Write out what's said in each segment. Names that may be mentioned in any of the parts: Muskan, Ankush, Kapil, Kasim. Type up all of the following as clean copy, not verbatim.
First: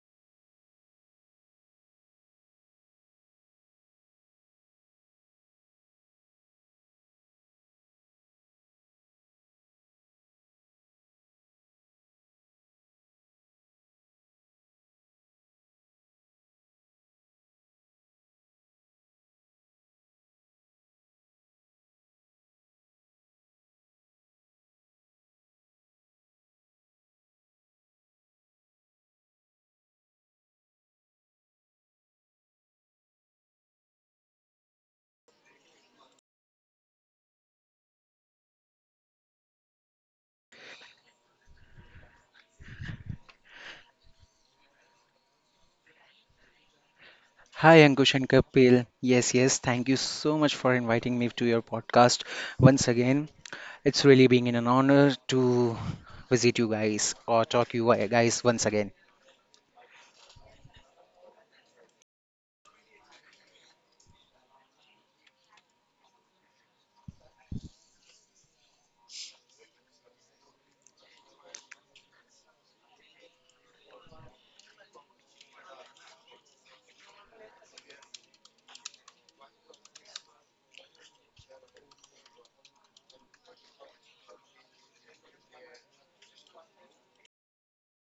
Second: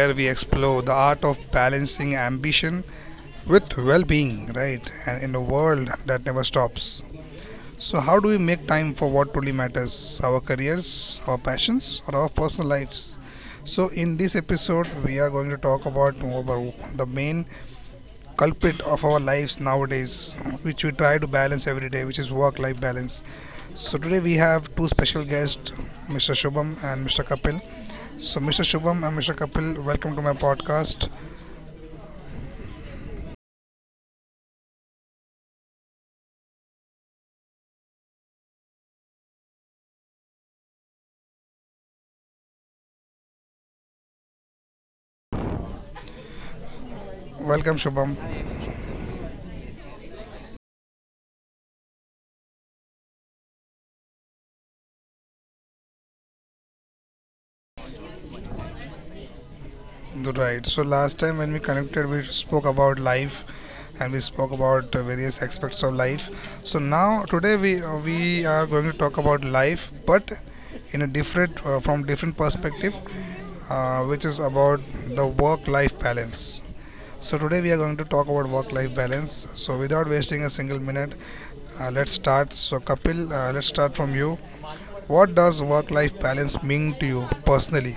where we explore the art of balancing ambition with well being, right? And in a world that never stops. So, how do we make time for what truly matters our careers, our passions, or our personal lives? So, in this episode, we are going to talk about the main culprit of our lives nowadays, which we try to balance every day, which is work life balance. So today we have two special guests, Mr. Shubham and Mr. Kapil. So Mr. Shubham and Mr. Kapil, welcome to my podcast. Hi, Welcome Ankush Shubham. and Kapil. Yes, thank you so much for inviting me to your podcast once again. It's really being an honor to visit you guys or talk you guys once again. Right. So last time when we connected, we spoke about life and we spoke about various aspects of life. So now today we are going to talk about life, but in a different from different perspective, which is about the work-life balance. So today we are going to talk about work-life balance. So without wasting a single minute, let's start. So Kapil, let's start from you. What does work-life balance mean to you personally?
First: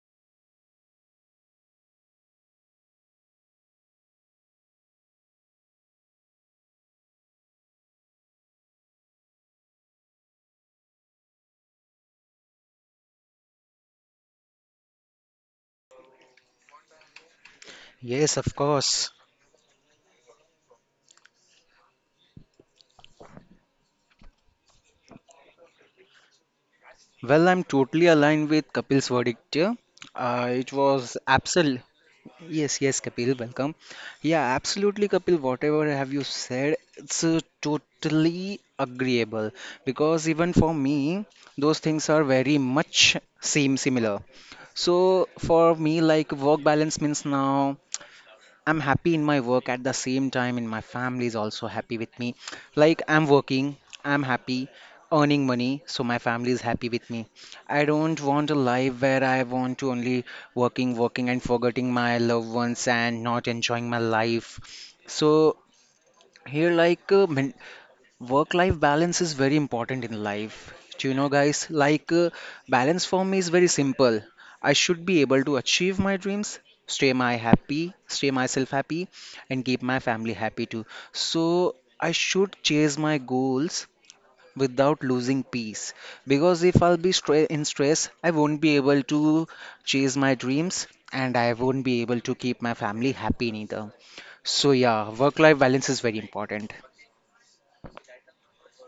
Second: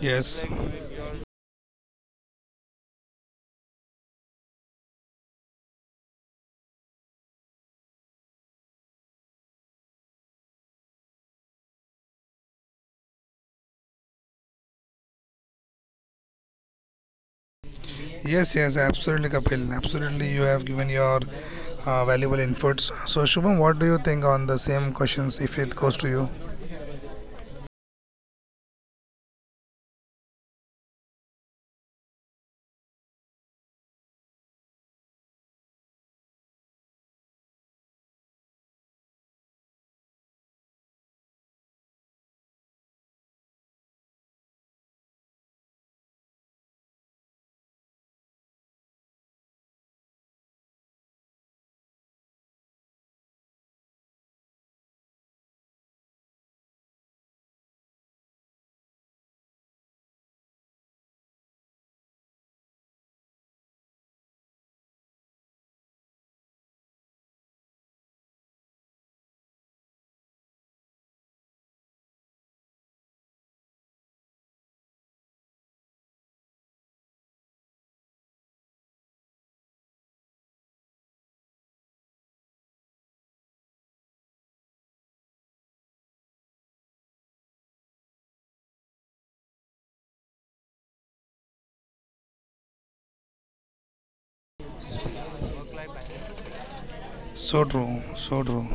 Yes, Yes, yes, of yes, course. absolutely, Kapil. Absolutely, you have given your valuable inputs. So Shubham, what do you think on the same questions if it goes to you? Well, I'm totally aligned with Kapil's verdict here. It was absolute. Yes, Kapil, welcome. Yeah, absolutely, Kapil. Whatever have you said, it's totally agreeable because even for me, those things are very much seem similar. So for me, like work balance means now. I'm happy in my work at the same time, and my family is also happy with me. Like, I'm working, I'm happy, earning money, so my family is happy with me. I don't want a life where I want to only working, and forgetting my loved ones and not enjoying my life. So, here like work life balance is very important in life. Do you know guys like balance for me is very simple. I should be able to achieve my dreams, stay my happy, stay myself happy, and keep my family happy too. So I should chase my goals without losing peace. Because if in stress, I won't be able to chase my dreams and I won't be able to keep my family happy neither. So, yeah, work life balance is very important. So true, so true.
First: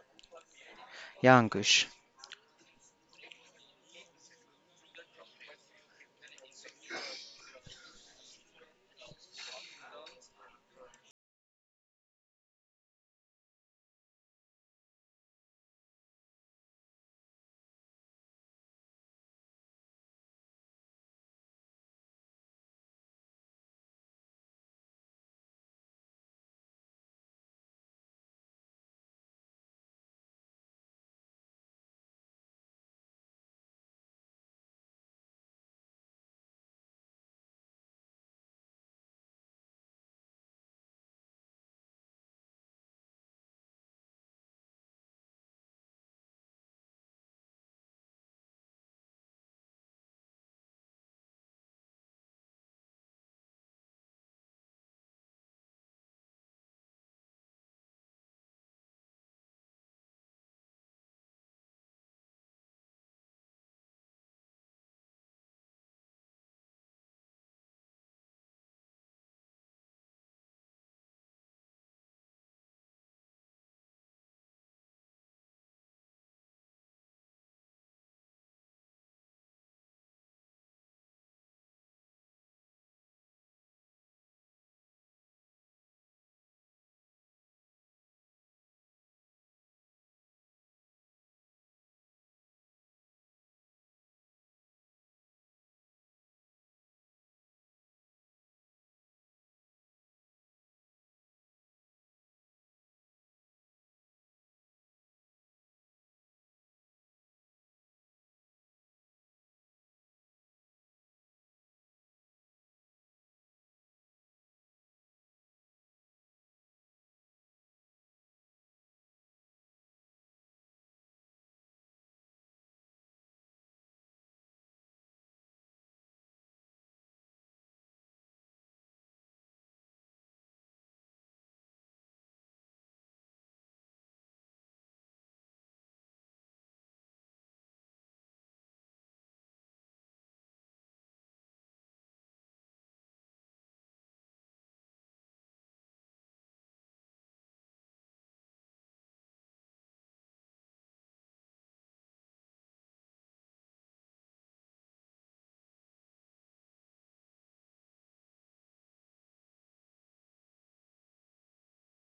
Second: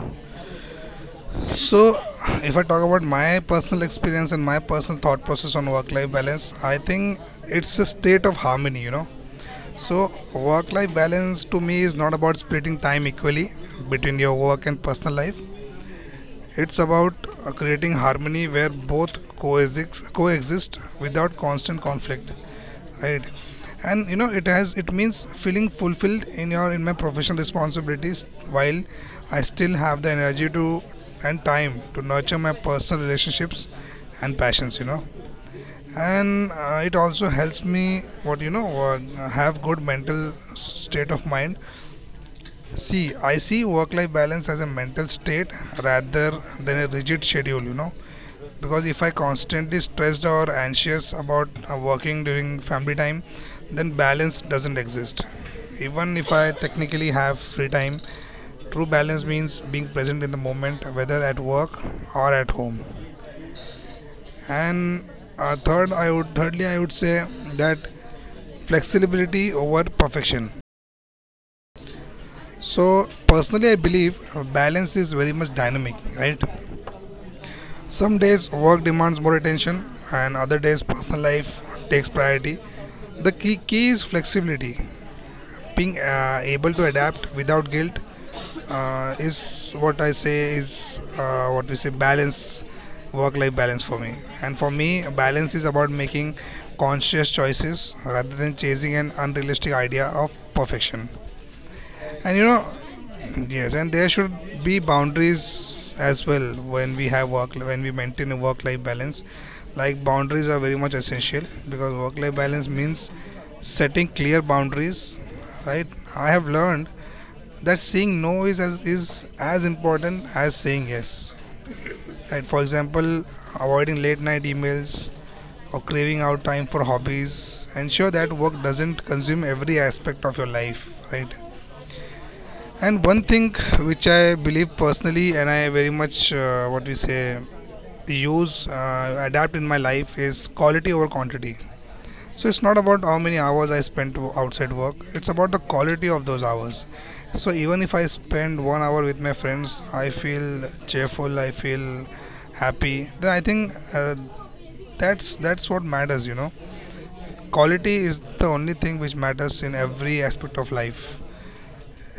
Yeah, Ankush. So, if I talk about my personal experience and my personal thought process on work life balance, I think it's a state of harmony, you know. So, work life balance to me is not about splitting time equally between your work and personal life. It's about creating harmony where both coexist, without constant conflict, right? And you know, it means feeling fulfilled in your in my professional responsibilities while I still have the energy to and time to nurture my personal relationships and passions, you know, and it also helps me what you know have good mental state of mind. See, I see work life balance as a mental state rather than a rigid schedule, you know, because if I constantly stressed or anxious about working during family time, then balance doesn't exist even if I technically have free time. True balance means being present in the moment, whether at work or at home. And thirdly I would say that flexibility over perfection. So personally, I believe balance is very much dynamic, right? Some days work demands more attention, and other days personal life takes priority. The key is flexibility, being able to adapt without guilt is what I say is what we say balance, work-life balance for me. And for me, balance is about making conscious choices rather than chasing an unrealistic idea of perfection. And you know, yes, and there should be boundaries as well when we have work, when we maintain a work life balance. Like, boundaries are very much essential because work life balance means setting clear boundaries, right? I have learned that saying no is as important as saying yes. Right? For example, avoiding late night emails or craving out time for hobbies. Ensure that work doesn't consume every aspect of your life, right? And one thing which I believe personally, and I very much what we say use adapt in my life is quality over quantity. So it's not about how many hours I spend to outside work. It's about the quality of those hours. So even if I spend 1 hour with my friends, I feel cheerful. I feel happy. Then I think that's what matters. You know, quality is the only thing which matters in every aspect of life.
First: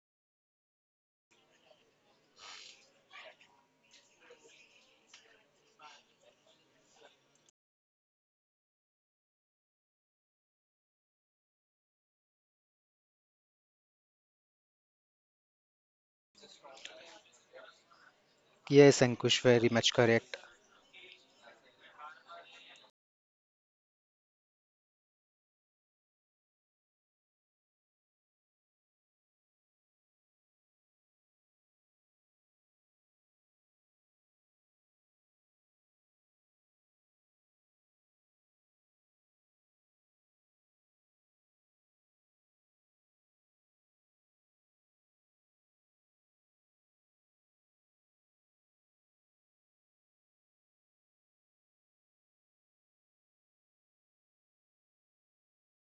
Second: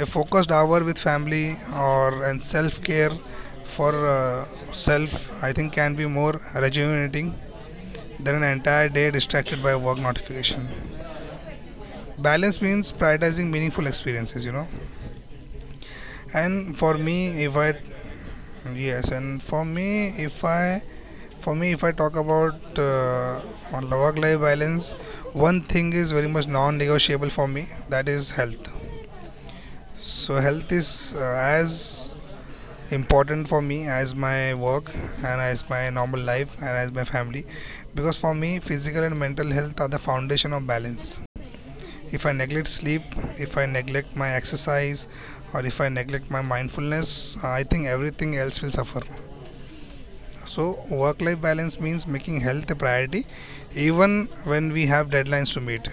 A focused hour with family or and self care for self, I think, can be more rejuvenating than an entire day distracted by work notification. Balance means prioritizing meaningful experiences, you know. And for me if I Yes, Yes, Ankush, and for very much correct. if i me, if I talk about on work life balance, one thing is very much non negotiable for me, that is health. So health is as important for me as my work and as my normal life and as my family, because for me physical and mental health are the foundation of balance. If I neglect sleep, if I neglect my exercise, or if I neglect my mindfulness, I think everything else will suffer. So work life balance means making health a priority even when we have deadlines to meet.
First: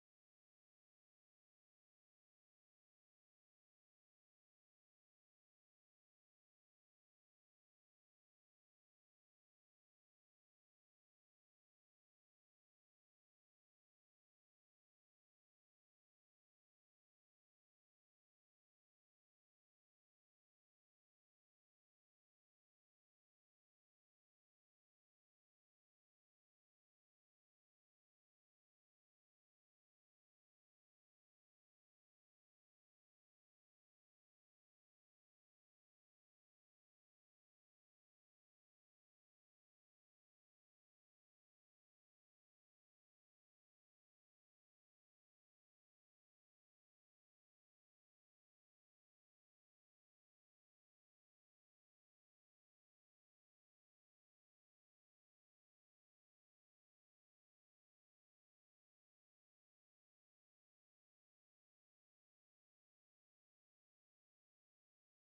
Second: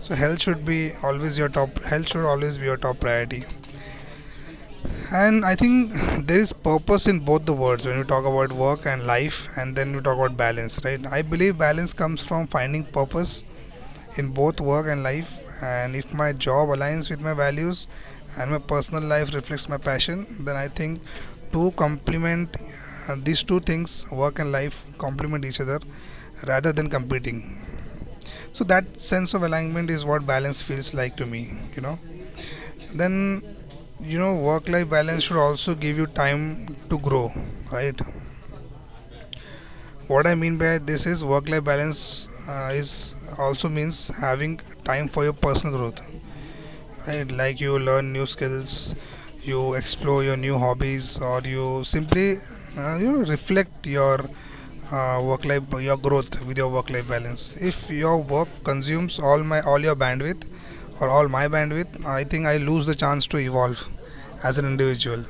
So health should always be your top priority. And I think there is purpose in both the words. When we talk about work and life and then we talk about balance, right, I believe balance comes from finding purpose in both work and life. And if my job aligns with my values and my personal life reflects my passion, then I think, to complement, these two things, work and life, complement each other rather than competing. So that sense of alignment is what balance feels like to me, you know. Then, you know, work life balance should also give you time to grow, right? What I mean by this is work life balance is also means having time for your personal growth, right? Like you learn new skills, you explore your new hobbies, or you simply you know, reflect your work life your growth with your work life balance. If your work consumes all your bandwidth or all my bandwidth, I think I lose the chance to evolve as an individual.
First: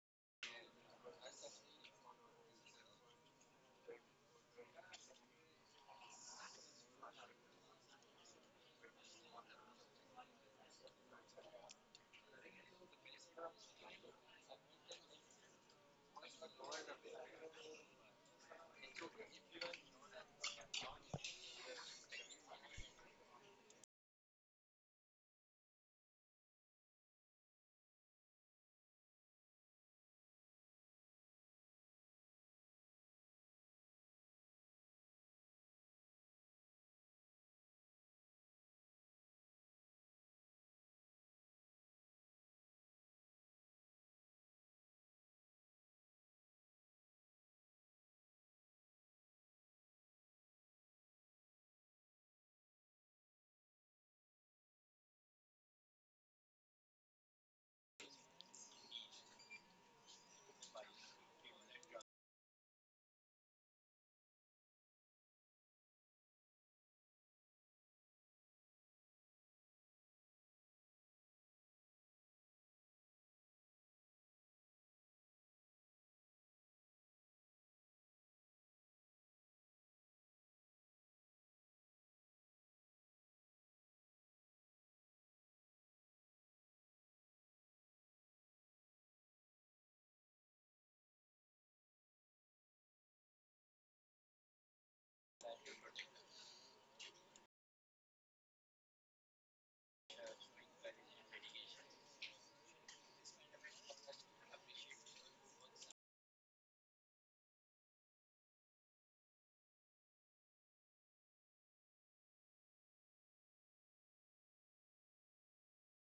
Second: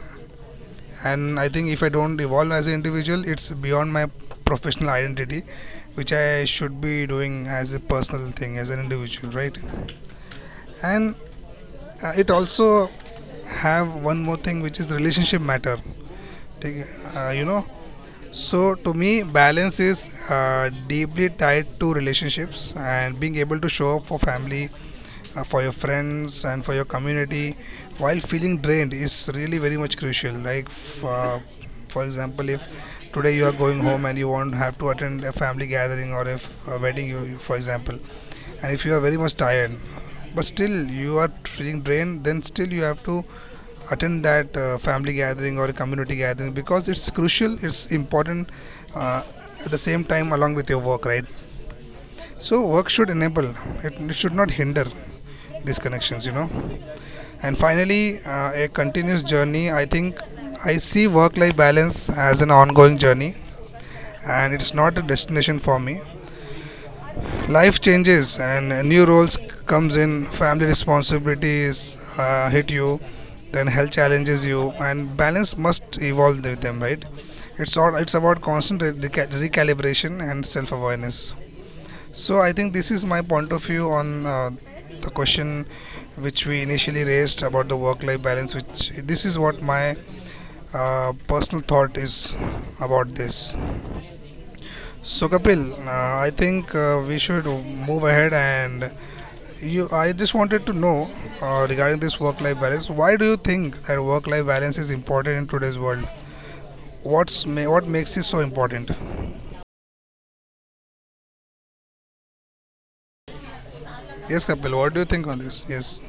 And I think if I don't evolve as an individual, it's beyond my professional identity, which I should be doing as a personal thing as an individual, right? And it also have one more thing, which is the relationship matter. Take- you know, so to me, balance is deeply tied to relationships, and being able to show up for family, for your friends, and for your community while feeling drained is really very much crucial. Like, for example, if today you are going home and you won't have to attend a family gathering or if a wedding, for example, and if you are very much tired but still you are feeling drained, then still you have to attend that family gathering or community gathering because it's crucial, it's important, uh, at the same time along with your work, right? So work should enable it should not hinder these connections, you know. And finally, a continuous journey, I think I see work life balance as an ongoing journey, and it's not a destination for me. Life changes, and new roles comes in, family responsibilities hit you, then health challenges you, and balance must evolve with them, right? It's about constant recalibration and self-awareness. So I think this is my point of view on the question which we initially raised about the work-life balance, which this is what my personal thought is about this. So Kapil, I think we should move ahead and you, I just wanted to know regarding this work-life balance. Why do you think that work-life balance is important in today's world? What's what makes it so important? Yes, Kapil. What do you think on this? Yes.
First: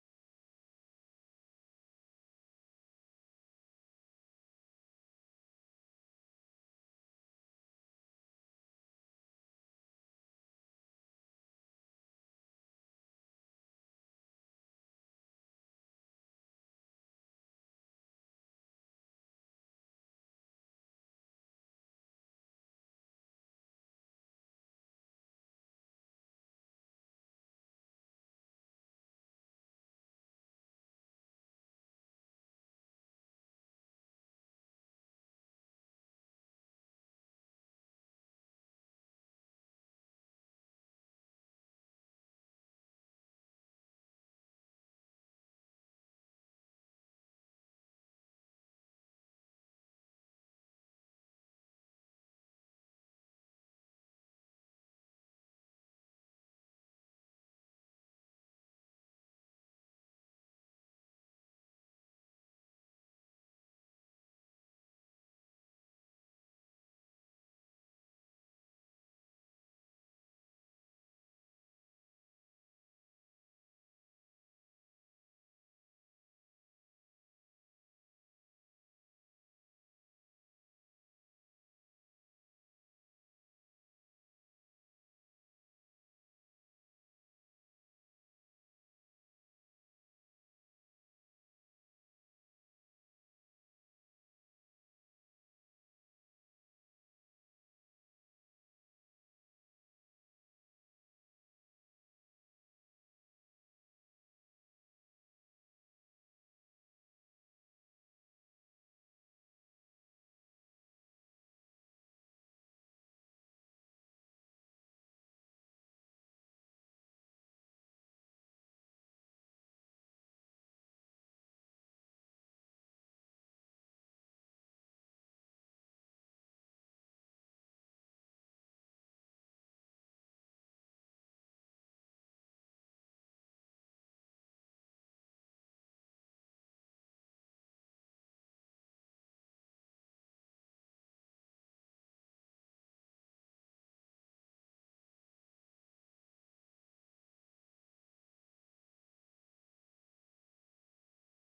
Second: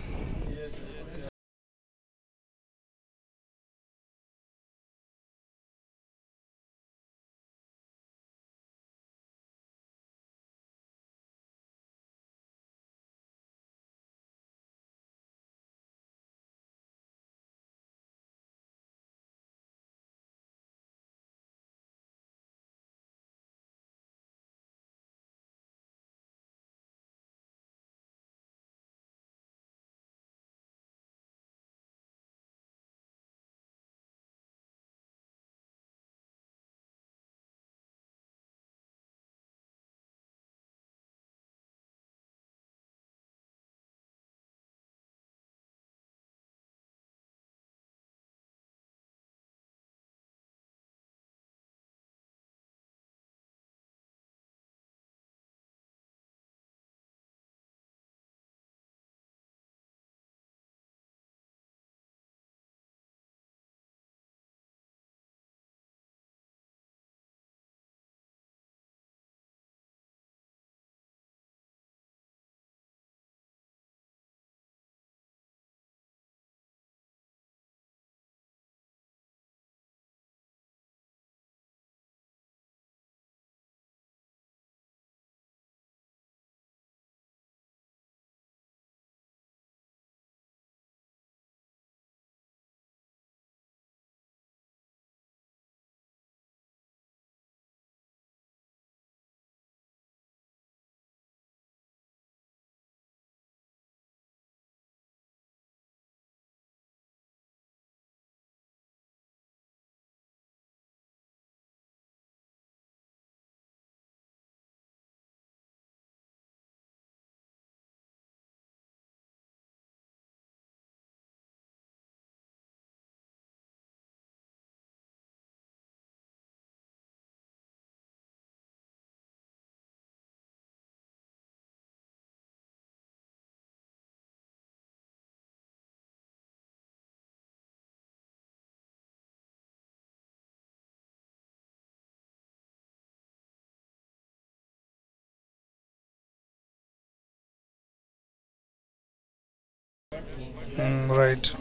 Mm, right.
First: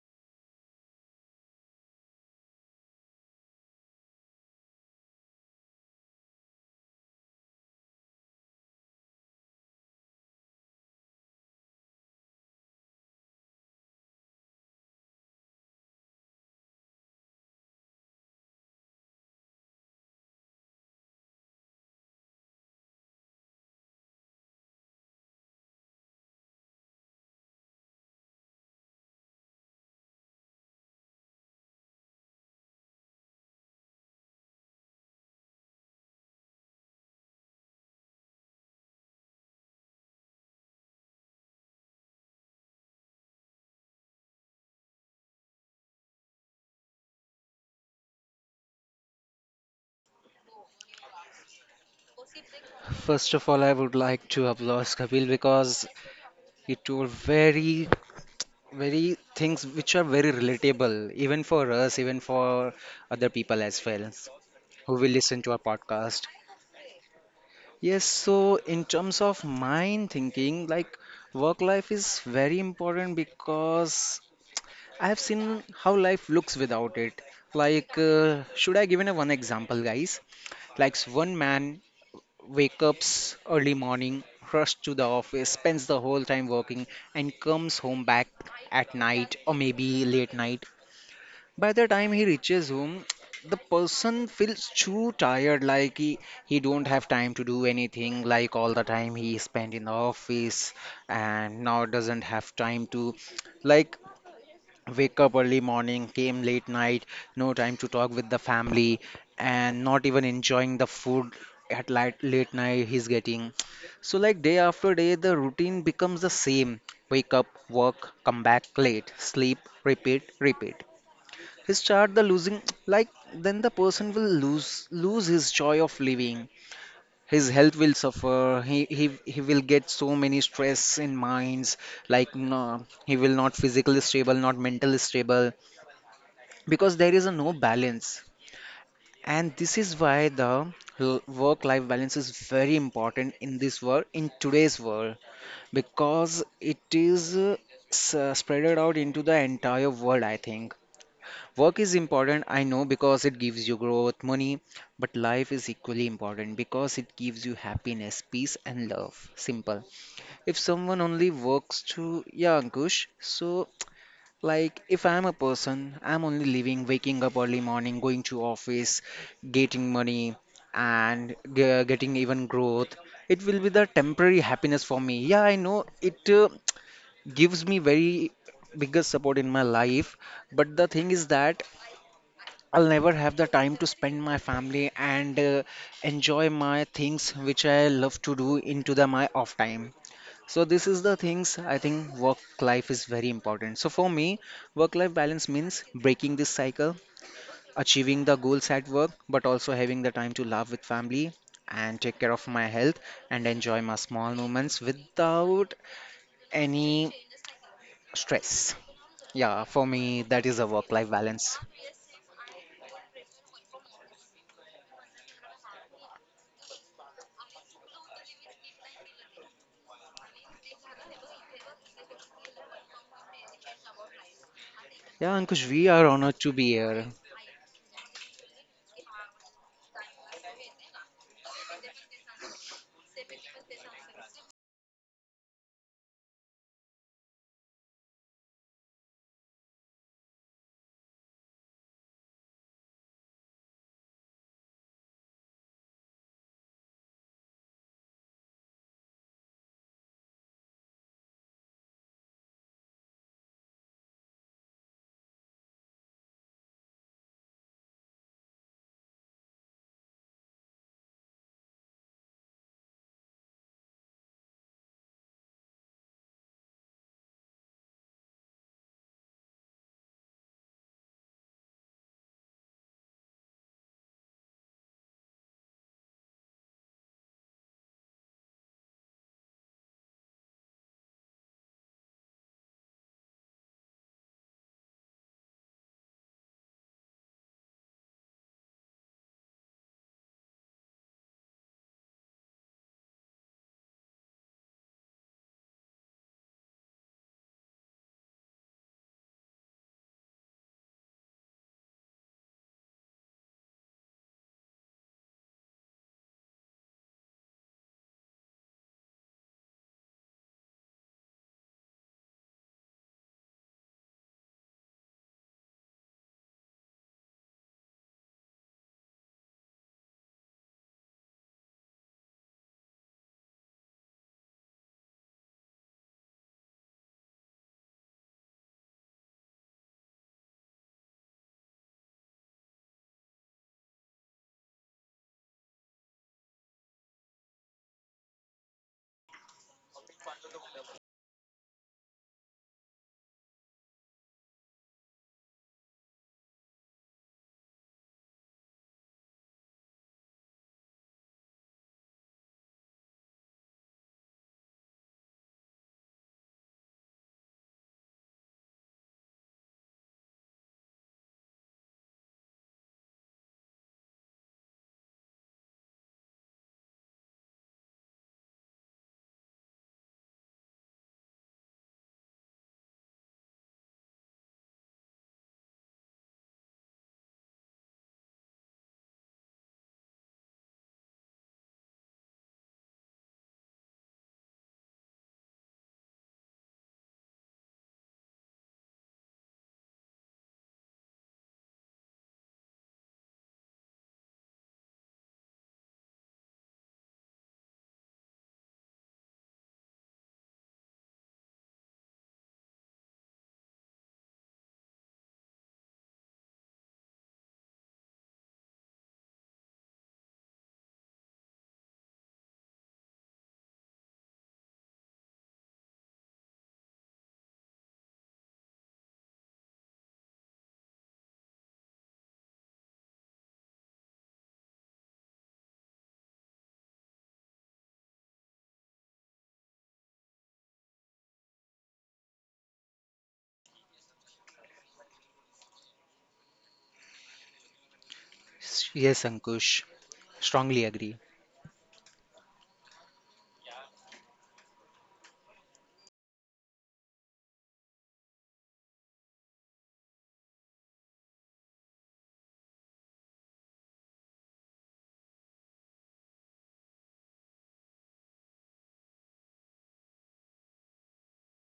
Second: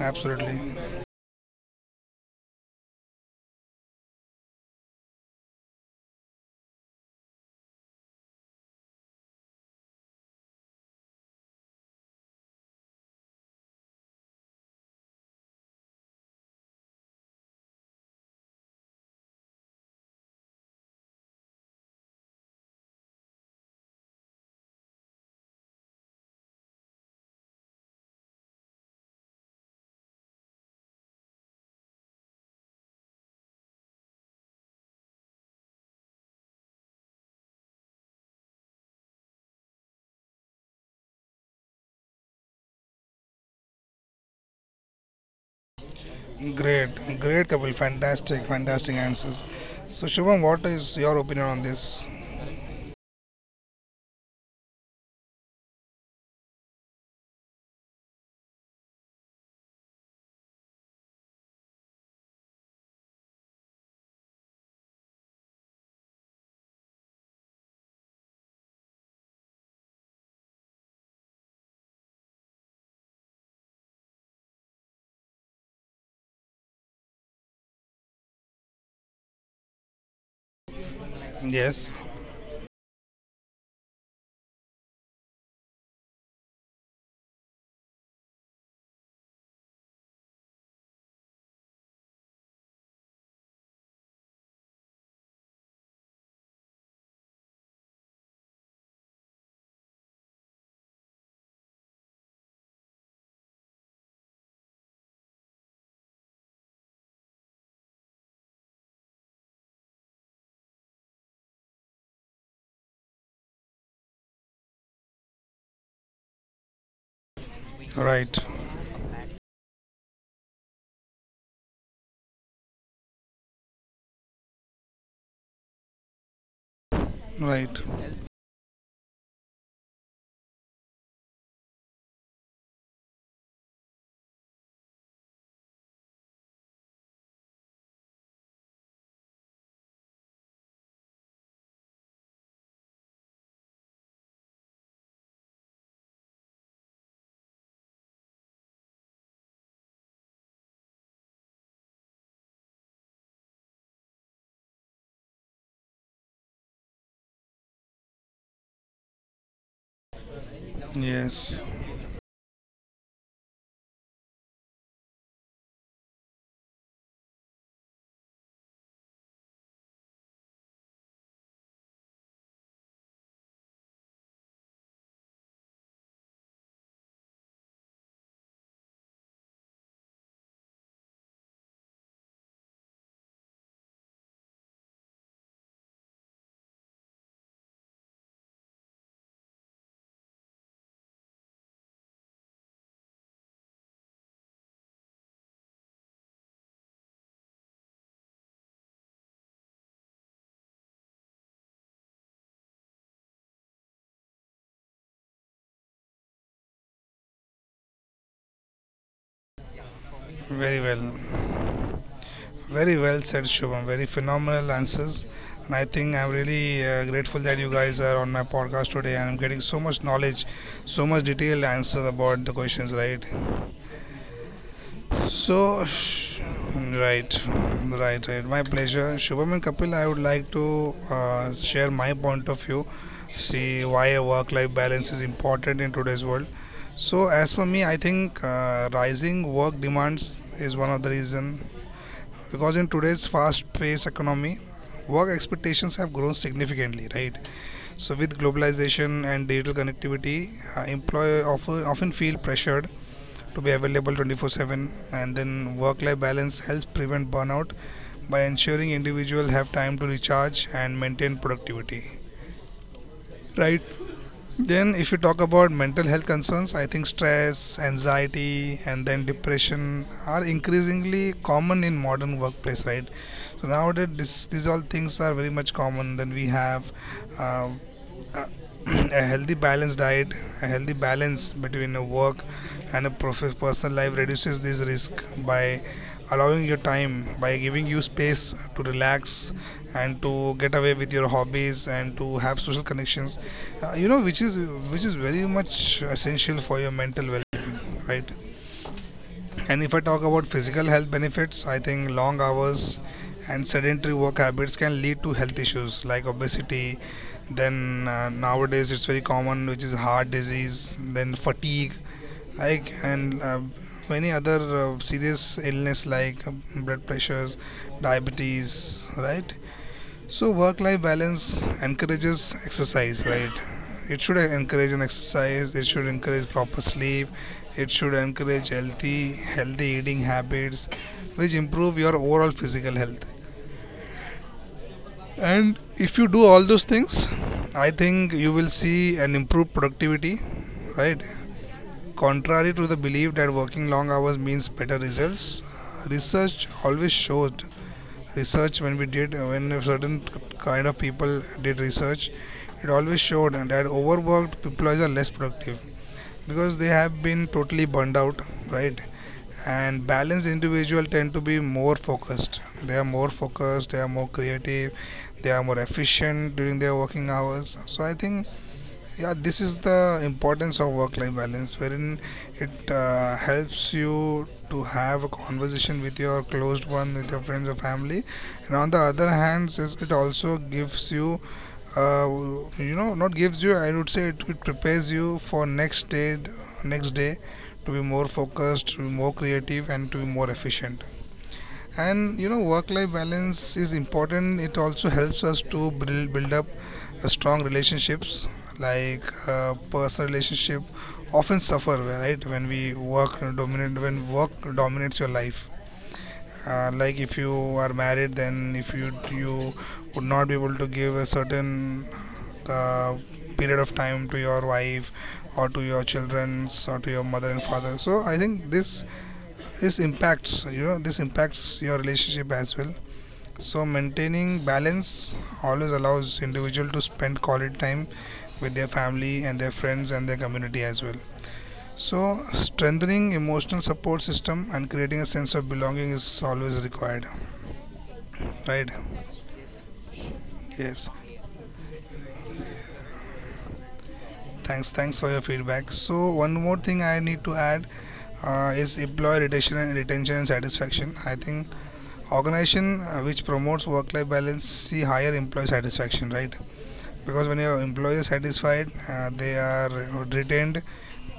Absolutely. Great. Great, Kapil. Fantastic. Fantastic answers. So, Shubham, what is your opinion on this? First of all, I would like to applaud Kapil because he told very, very things which are very relatable, even for us, even for other people as well who will listen to our podcast. Yes, so in terms of mind thinking, like work life is very important because I have seen how life looks without it. Like, should I give in a one example, guys? One man Yes. wake ups early morning, rush to the office, spends the whole time working, and comes home back at night or maybe late night. By the time he reaches home, the person feels too tired, like he don't have time to do anything, like all the time he spent in the office and now doesn't have time to, like, wake up early morning, came late night, no time to talk with the family, and not even enjoying the food at late, late night he's getting. So like day after day, the routine becomes the same. Wake up, Right. work, come back late, sleep, repeat, repeat, start the losing like then the person will lose his joy of living. His Right. health will suffer. He will get so many stress in minds, like, no, he will not physically stable, not mentally stable, because there is a no balance. And this is why the work life balance is very important in this world, in today's world, because it is spreaded out into the entire world, I think. Work is important, I know, because it gives you growth, money, but life is equally important because it gives you happiness, peace, and love. Simple. If someone only Yes. works to, yeah, Ankush, so like if I'm a person, I'm only living, waking up early morning, going to office, getting money, and getting even growth, it will be the temporary happiness for me. Yeah, I know it gives me very biggest support in my life, but the thing is that. I'll never have the time to spend my family and enjoy my things which I love to do into the my off time. So this is the things I think work life is very important. So for me, work life balance means breaking this cycle, achieving the goals at work, but also having the time to love with family and take care of my health and enjoy my small moments without any stress. Yeah, for me that is a Very work life balance. well. Very well said, Shubham. Very phenomenal answers. And I think I'm really grateful that you guys are on my podcast today and I'm getting so much knowledge, so much detailed answers about the questions, right? Yeah, Ankush, we So, are honored to be here. right, right, right. My pleasure. Shubham and Kapil, I would like to share my point of view, see why a work life balance is important in today's world. So, as for me, I think rising work demands is one of the reason, because in today's fast-paced economy work expectations have grown significantly, right? So with globalization and digital connectivity, employers often feel pressured to be available 24/7, and then work-life balance helps prevent burnout by ensuring individuals have time to recharge and maintain productivity, right? Then, if you talk about mental health concerns, I think stress, anxiety, and then depression are increasingly common in modern workplace, right? So nowadays, these all things are very much common. Then we have uh, a a healthy balanced diet, a healthy balance between a work and a personal life reduces this risk by allowing your time, by giving you space to relax and to get away with your hobbies and to have social connections. Which is which is very much essential for your mental well-being, right? And if I talk about physical health benefits, I think long hours and sedentary work habits can lead to health issues like obesity, then nowadays it's very common, which is heart disease, then fatigue like, and many other serious illness like blood pressures, diabetes, right? So work-life balance encourages exercise, right? It should encourage an exercise. It should encourage proper sleep. It should encourage healthy eating habits, which improve your overall physical health. And if you do all those things, I think you will see an improved productivity, right? Contrary to the belief that working long hours means better results, research always showed research when we did when a certain kind of people did research, it always showed that overworked employees are less productive because they have been totally burned out, right? And balanced individual tend to be more focused, they are more creative, they are more efficient during their working hours. So I think, yeah, this is the importance of work life balance, wherein it helps you to have a conversation with your closed one, with your friends or family. And on the other hand, says it also gives you uh, I would say it prepares you for next day, next day to be more focused, to be more creative, and to be more efficient. And you know, work-life balance is important. It also helps us to build up a strong relationships, like personal relationship often suffer, right? When we work dominate when work dominates your life. Uh, like if you are married, then if you would not be able to give a certain uh, period of time to your wife or to your children's, or to your mother and father. So I think this this impacts you know this impacts your relationship as well. So maintaining balance always allows individual to spend quality time with their family and their friends and their community as well. So strengthening emotional support system and creating a sense of belonging is always required, right? Yes, Ankush, strongly Yes. agree. Thanks. Thanks for your feedback. So one more thing I need to add, is employee retention and retention and satisfaction. I think organization which promotes work-life balance see higher employee satisfaction, right? Because when your employee is satisfied, they are retained,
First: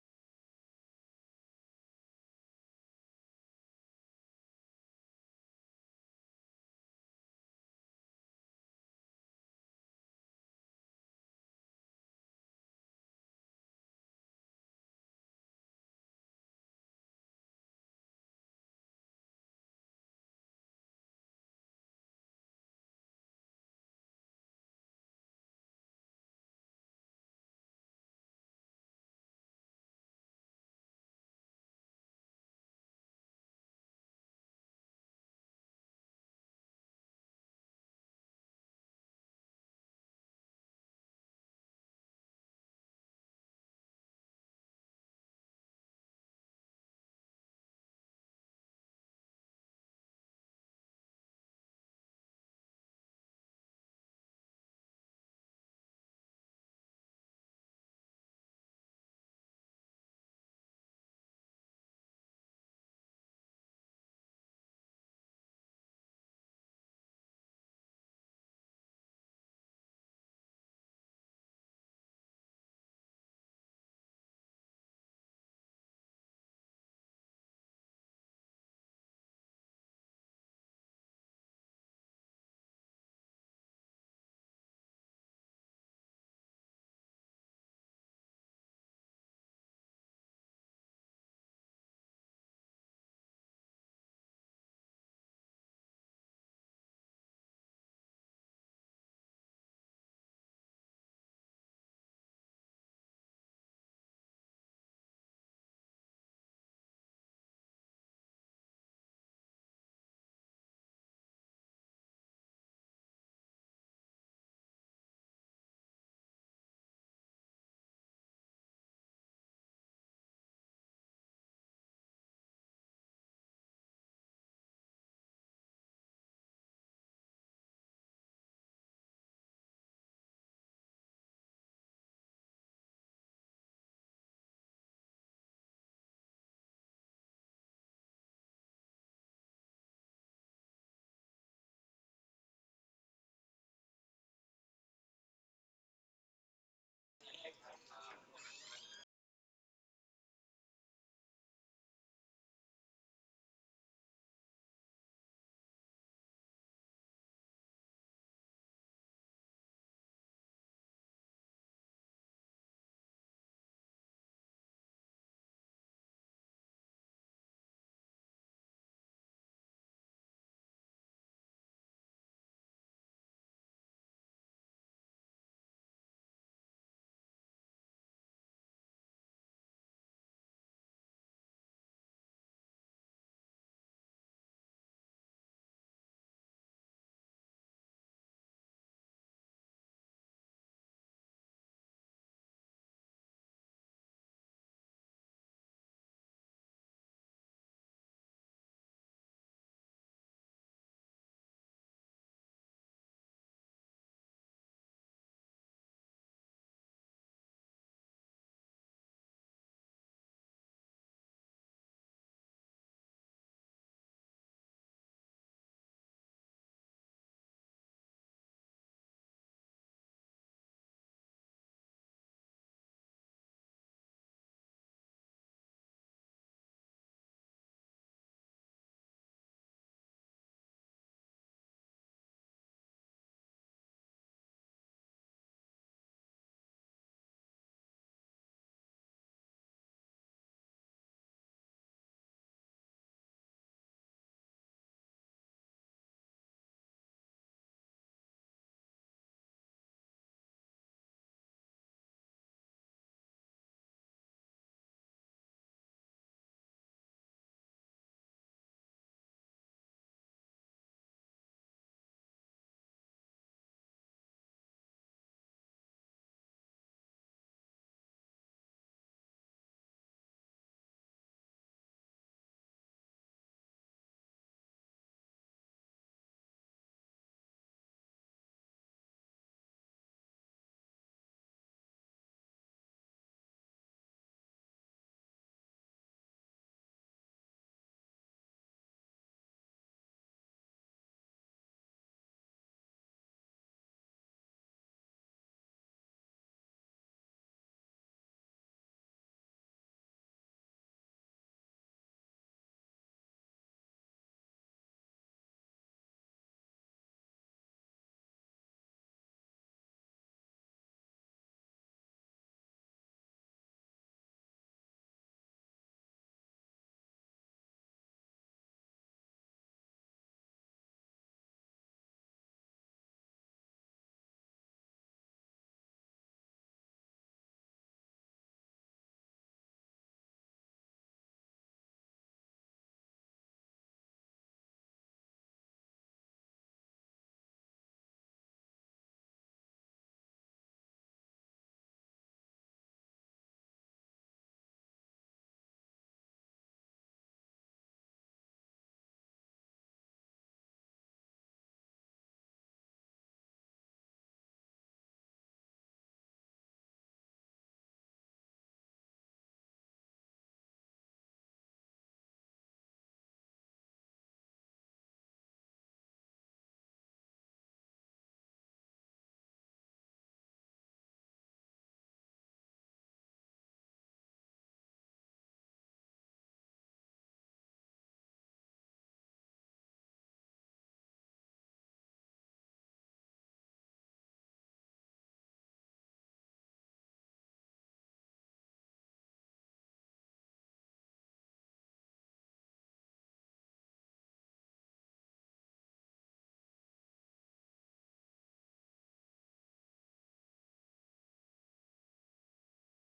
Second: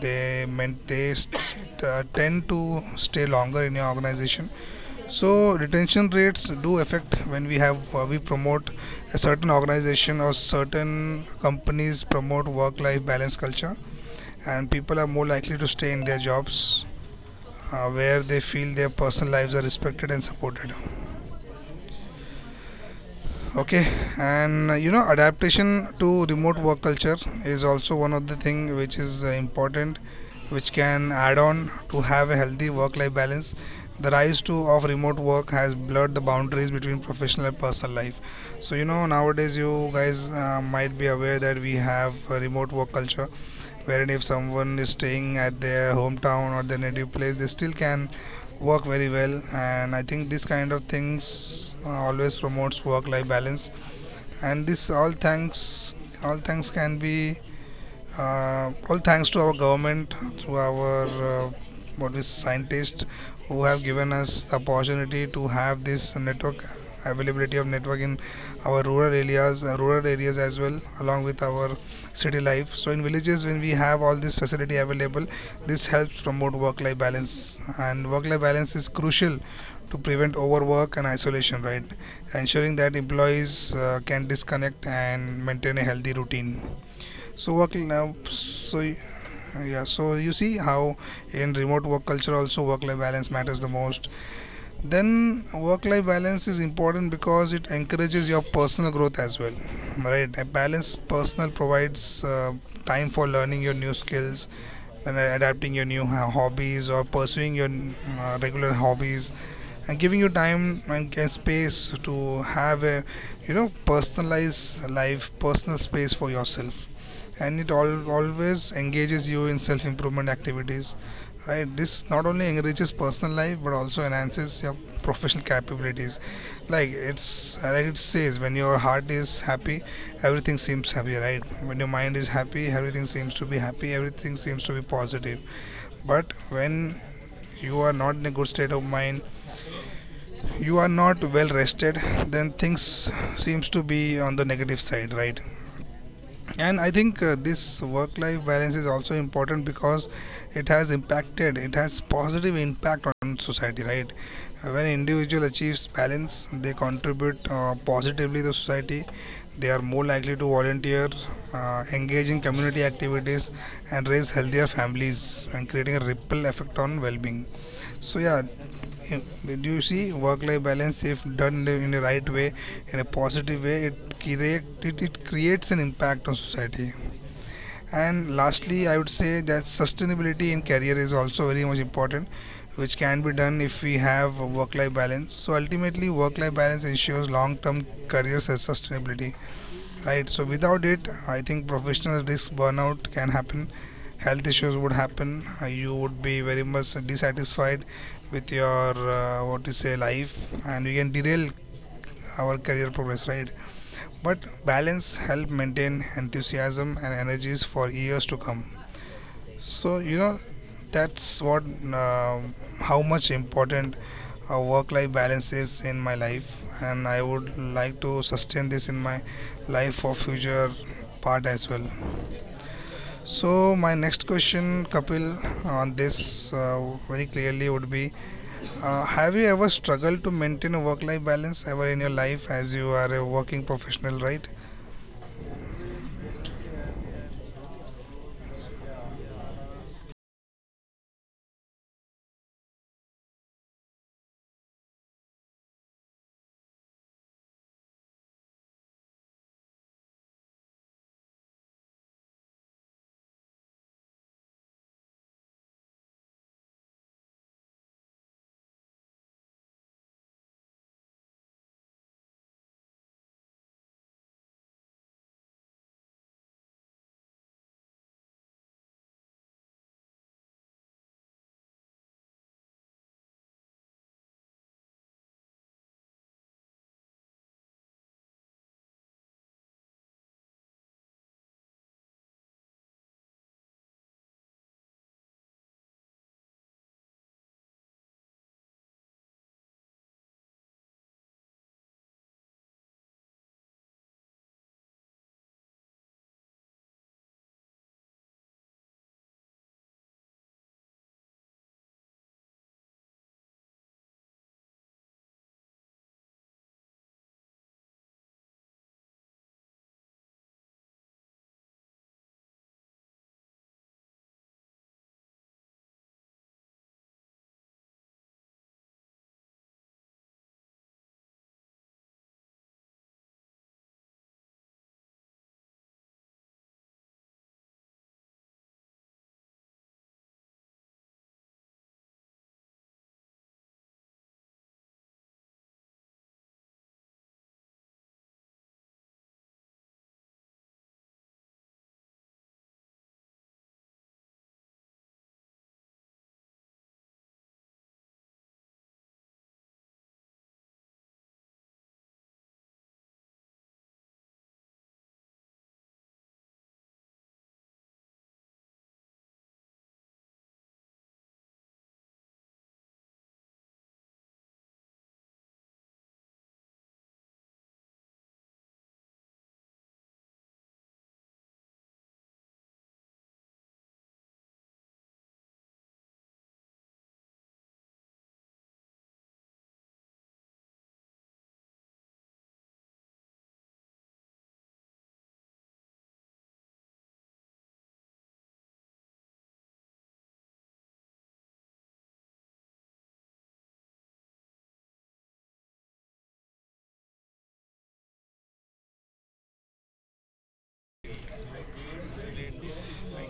they meant they st- tend to stay longer in your organization. So retention rates do affect when we promote a certain organization, or certain companies promote work life balance culture, and people are more likely to stay in their jobs where they feel their personal lives are respected and supported. Okay, and adaptation to remote work culture is also one of the thing which is important, which can add on to have a healthy work-life balance. The rise to of remote work has blurred the boundaries between professional and personal life. So you know, nowadays you guys might be aware that we have a remote work culture, wherein if someone is staying at their hometown or their native place, they still can work very well. And I think this kind of things always promotes work life balance. And this all thanks can be all thanks to our government, to our what is scientists, who have given us the opportunity to have this network, availability of network in our rural areas as well, along with our city life. So in villages, when we have all this facility available, this helps promote work-life balance, and work-life balance is crucial to prevent overwork and isolation. Right, ensuring that employees can disconnect and maintain a healthy routine. So yeah, so you see how in remote work culture also work-life balance matters the most. Then work-life balance is important because it encourages your personal growth as well, right? A balanced personal provides time for learning your new skills, and adapting your new hobbies, or pursuing your regular hobbies, and giving you time and space to have a, you know, personal space for yourself. And always engages you in self improvement activities, right? This not only enriches personal life but also enhances your professional capabilities. like it's like it says, when your heart is happy, everything seems happy, right? When your mind is happy, everything seems to be happy, everything seems to be positive. But when you are not in a good state of mind, you are not well rested, then things seems to be on the negative side, right? And I think this work life balance is also important because it has positive impact on society, right? When individual achieves balance, they contribute positively to society. They are more likely to volunteer, engage in community activities, and raise healthier families, and creating a ripple effect on well-being. So yeah, do you see work-life balance, if done in the right way, in a positive way, it creates an impact on society. And lastly, I would say that sustainability in career is also very much important, which can be done if we have a work-life balance. So ultimately work-life balance ensures long-term career sustainability, right? So without it, I think professional risk burnout can happen, health issues would happen, you would be very much dissatisfied with your what you say life, and we can derail our career progress, right? But balance help maintain enthusiasm and energies for years to come. So, you know, that's what, how much important work life balance is in my life, and I would like to sustain this in my life for future part as well. So, my next question, Kapil, on this very clearly would be, have you ever struggled to maintain a work life balance ever in your life, as you are a working professional, right?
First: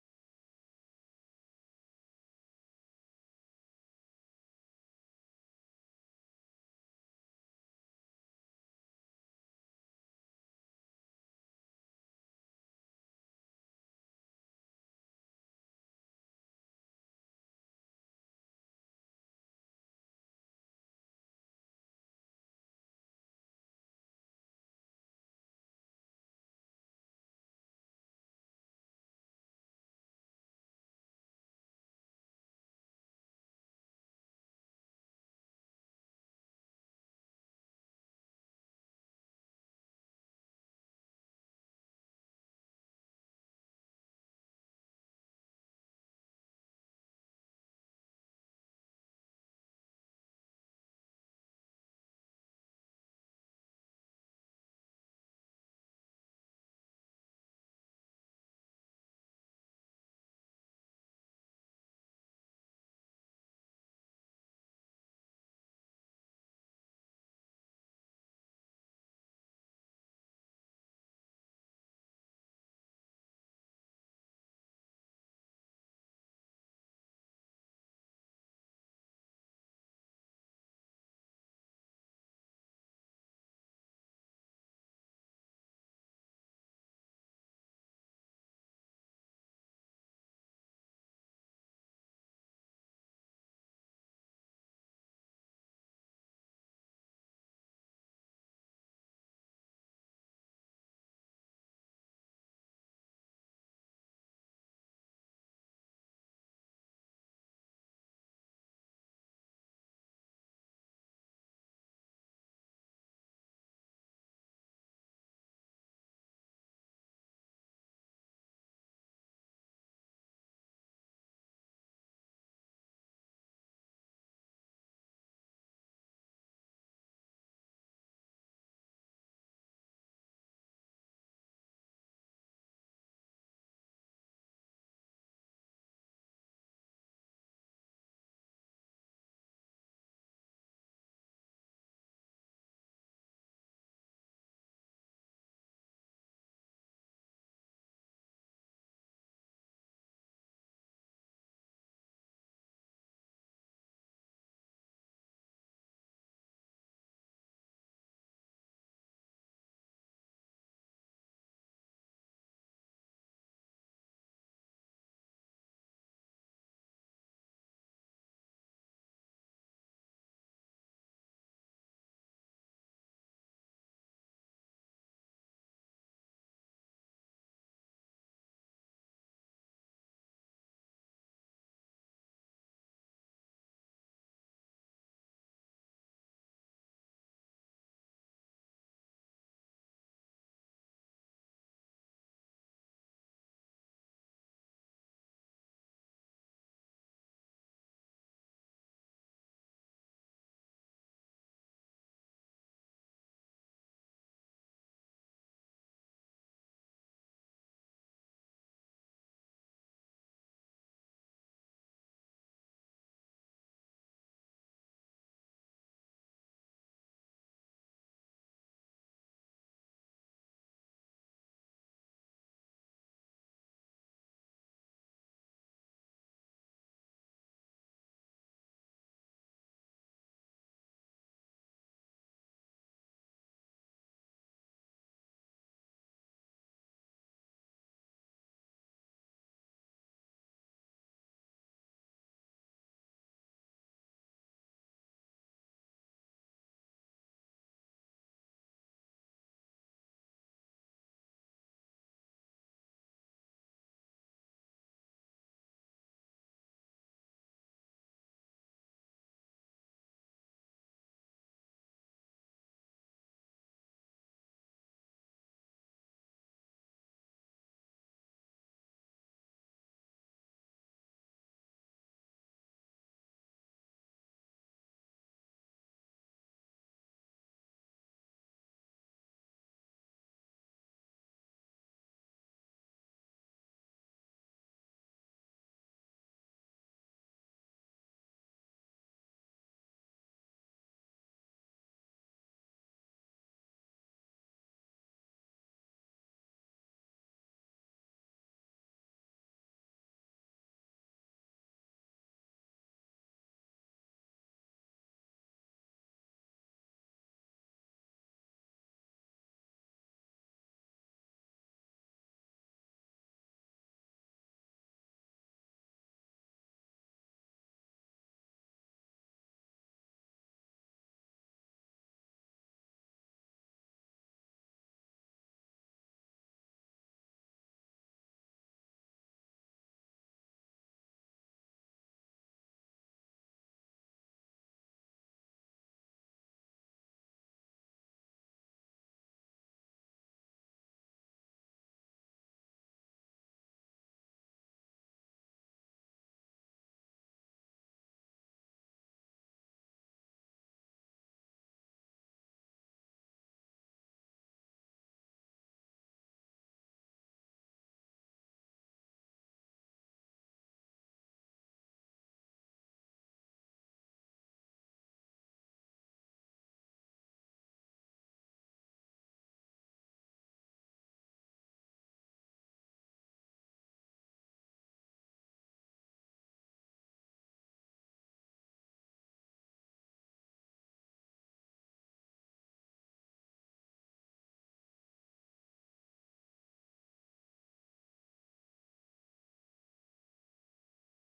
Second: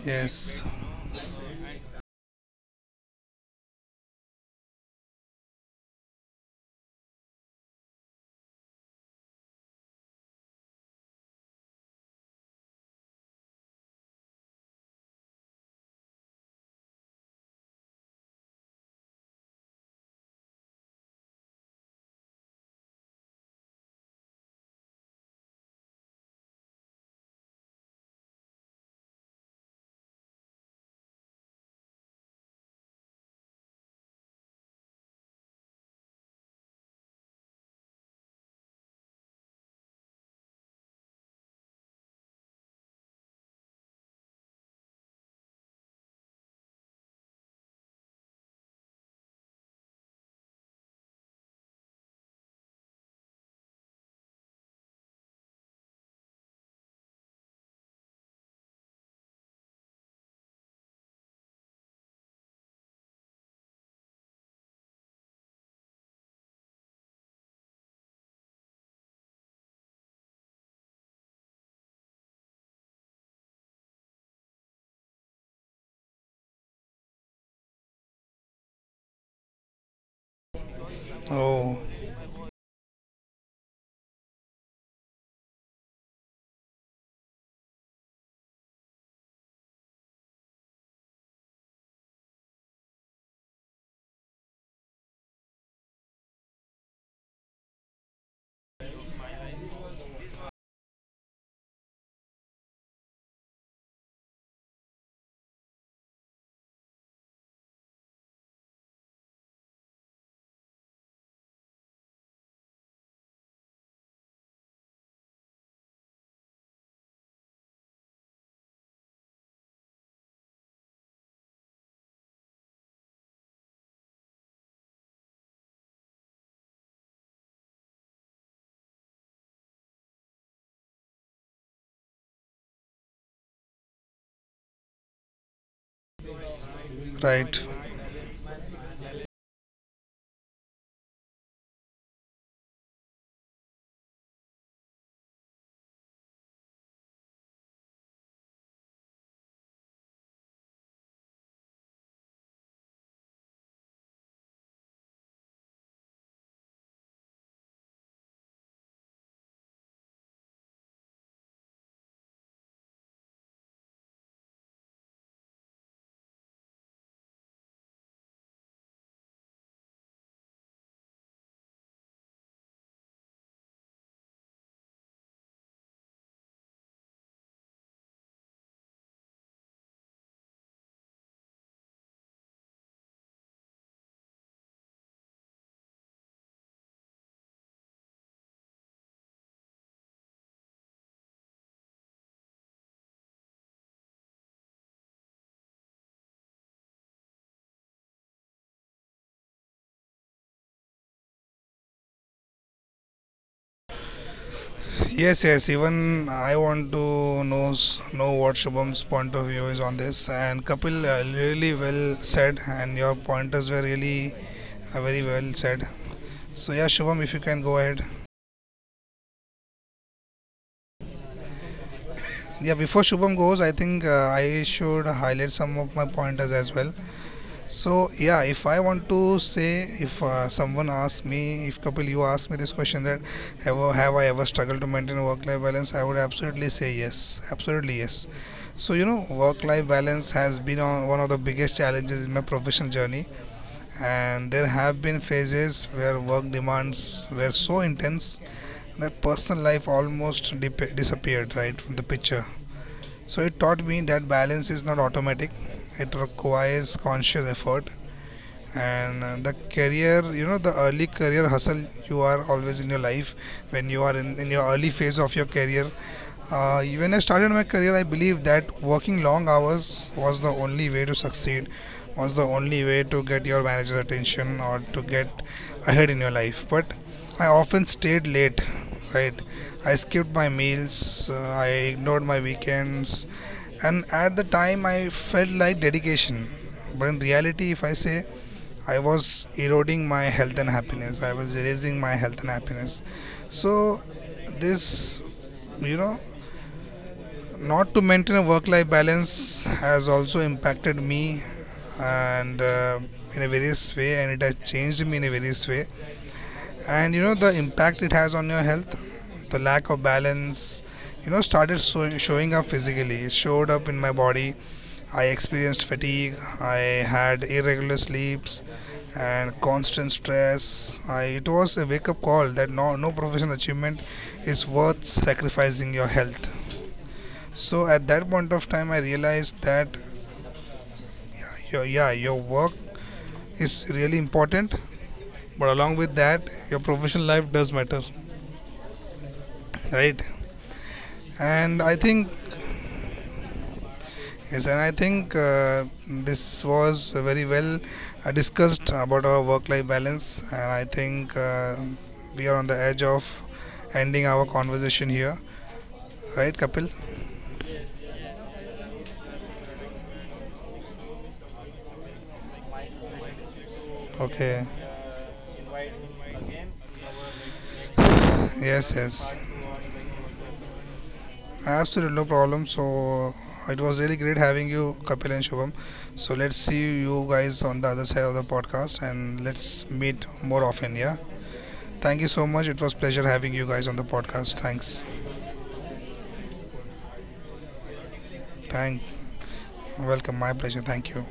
Yes. Oh, right. Yes, yes. Even I want to know what Shubham's point of view is on this. And Kapil, really well said, and your pointers were really very well said. So yeah, Shubham, if you can go ahead. Yeah, before Shubham goes, I think I should highlight some of my pointers as well. So yeah, if I want to say, if someone asks me, if Kapil, you ask me this question that have I ever struggled to maintain work-life balance, I would absolutely say yes, absolutely yes. So you know, work-life balance has been on one of the biggest challenges in my professional journey, and there have been phases where work demands were so intense that personal life almost disappeared right from the picture. So it taught me that balance is not automatic; it requires conscious effort. And the early career hustle, you are always in your life when you are in your early phase of your career. Uh, when I started my career, I believe that working long hours was the only way to succeed, was the only way to get your manager's attention, or to get ahead in your life. But I often stayed late, right? I skipped my meals, I ignored my weekends, and at the time I felt like dedication, but in reality, if I say, I was eroding my health and happiness. I was erasing my health and happiness. So, this, you know, not to maintain a work life balance has also impacted me, and in a various way, and it has changed me in a various way. And you know, the impact it has on your health, the lack of balance, you know, started showing up physically, it showed up in my body. I experienced fatigue, I had irregular sleeps and constant stress. It was a wake up call that no professional achievement is worth sacrificing your health. So at that point of time, I realized that your yeah, your work is really important, but along with that, your professional life does matter, right? And I think, yes, and I think this was very well discussed about our work life balance. And I think we are on the edge of ending our conversation here. Right, Kapil? Okay. Yes, yes. Absolutely, no problem. So it was really great having you, Kapil and Shubham. So let's see you guys on the other side of the podcast, and let's meet more often. Yeah. Thank you so much. It was pleasure having you guys on the podcast. Thanks. Thank, welcome. My pleasure. Thank you.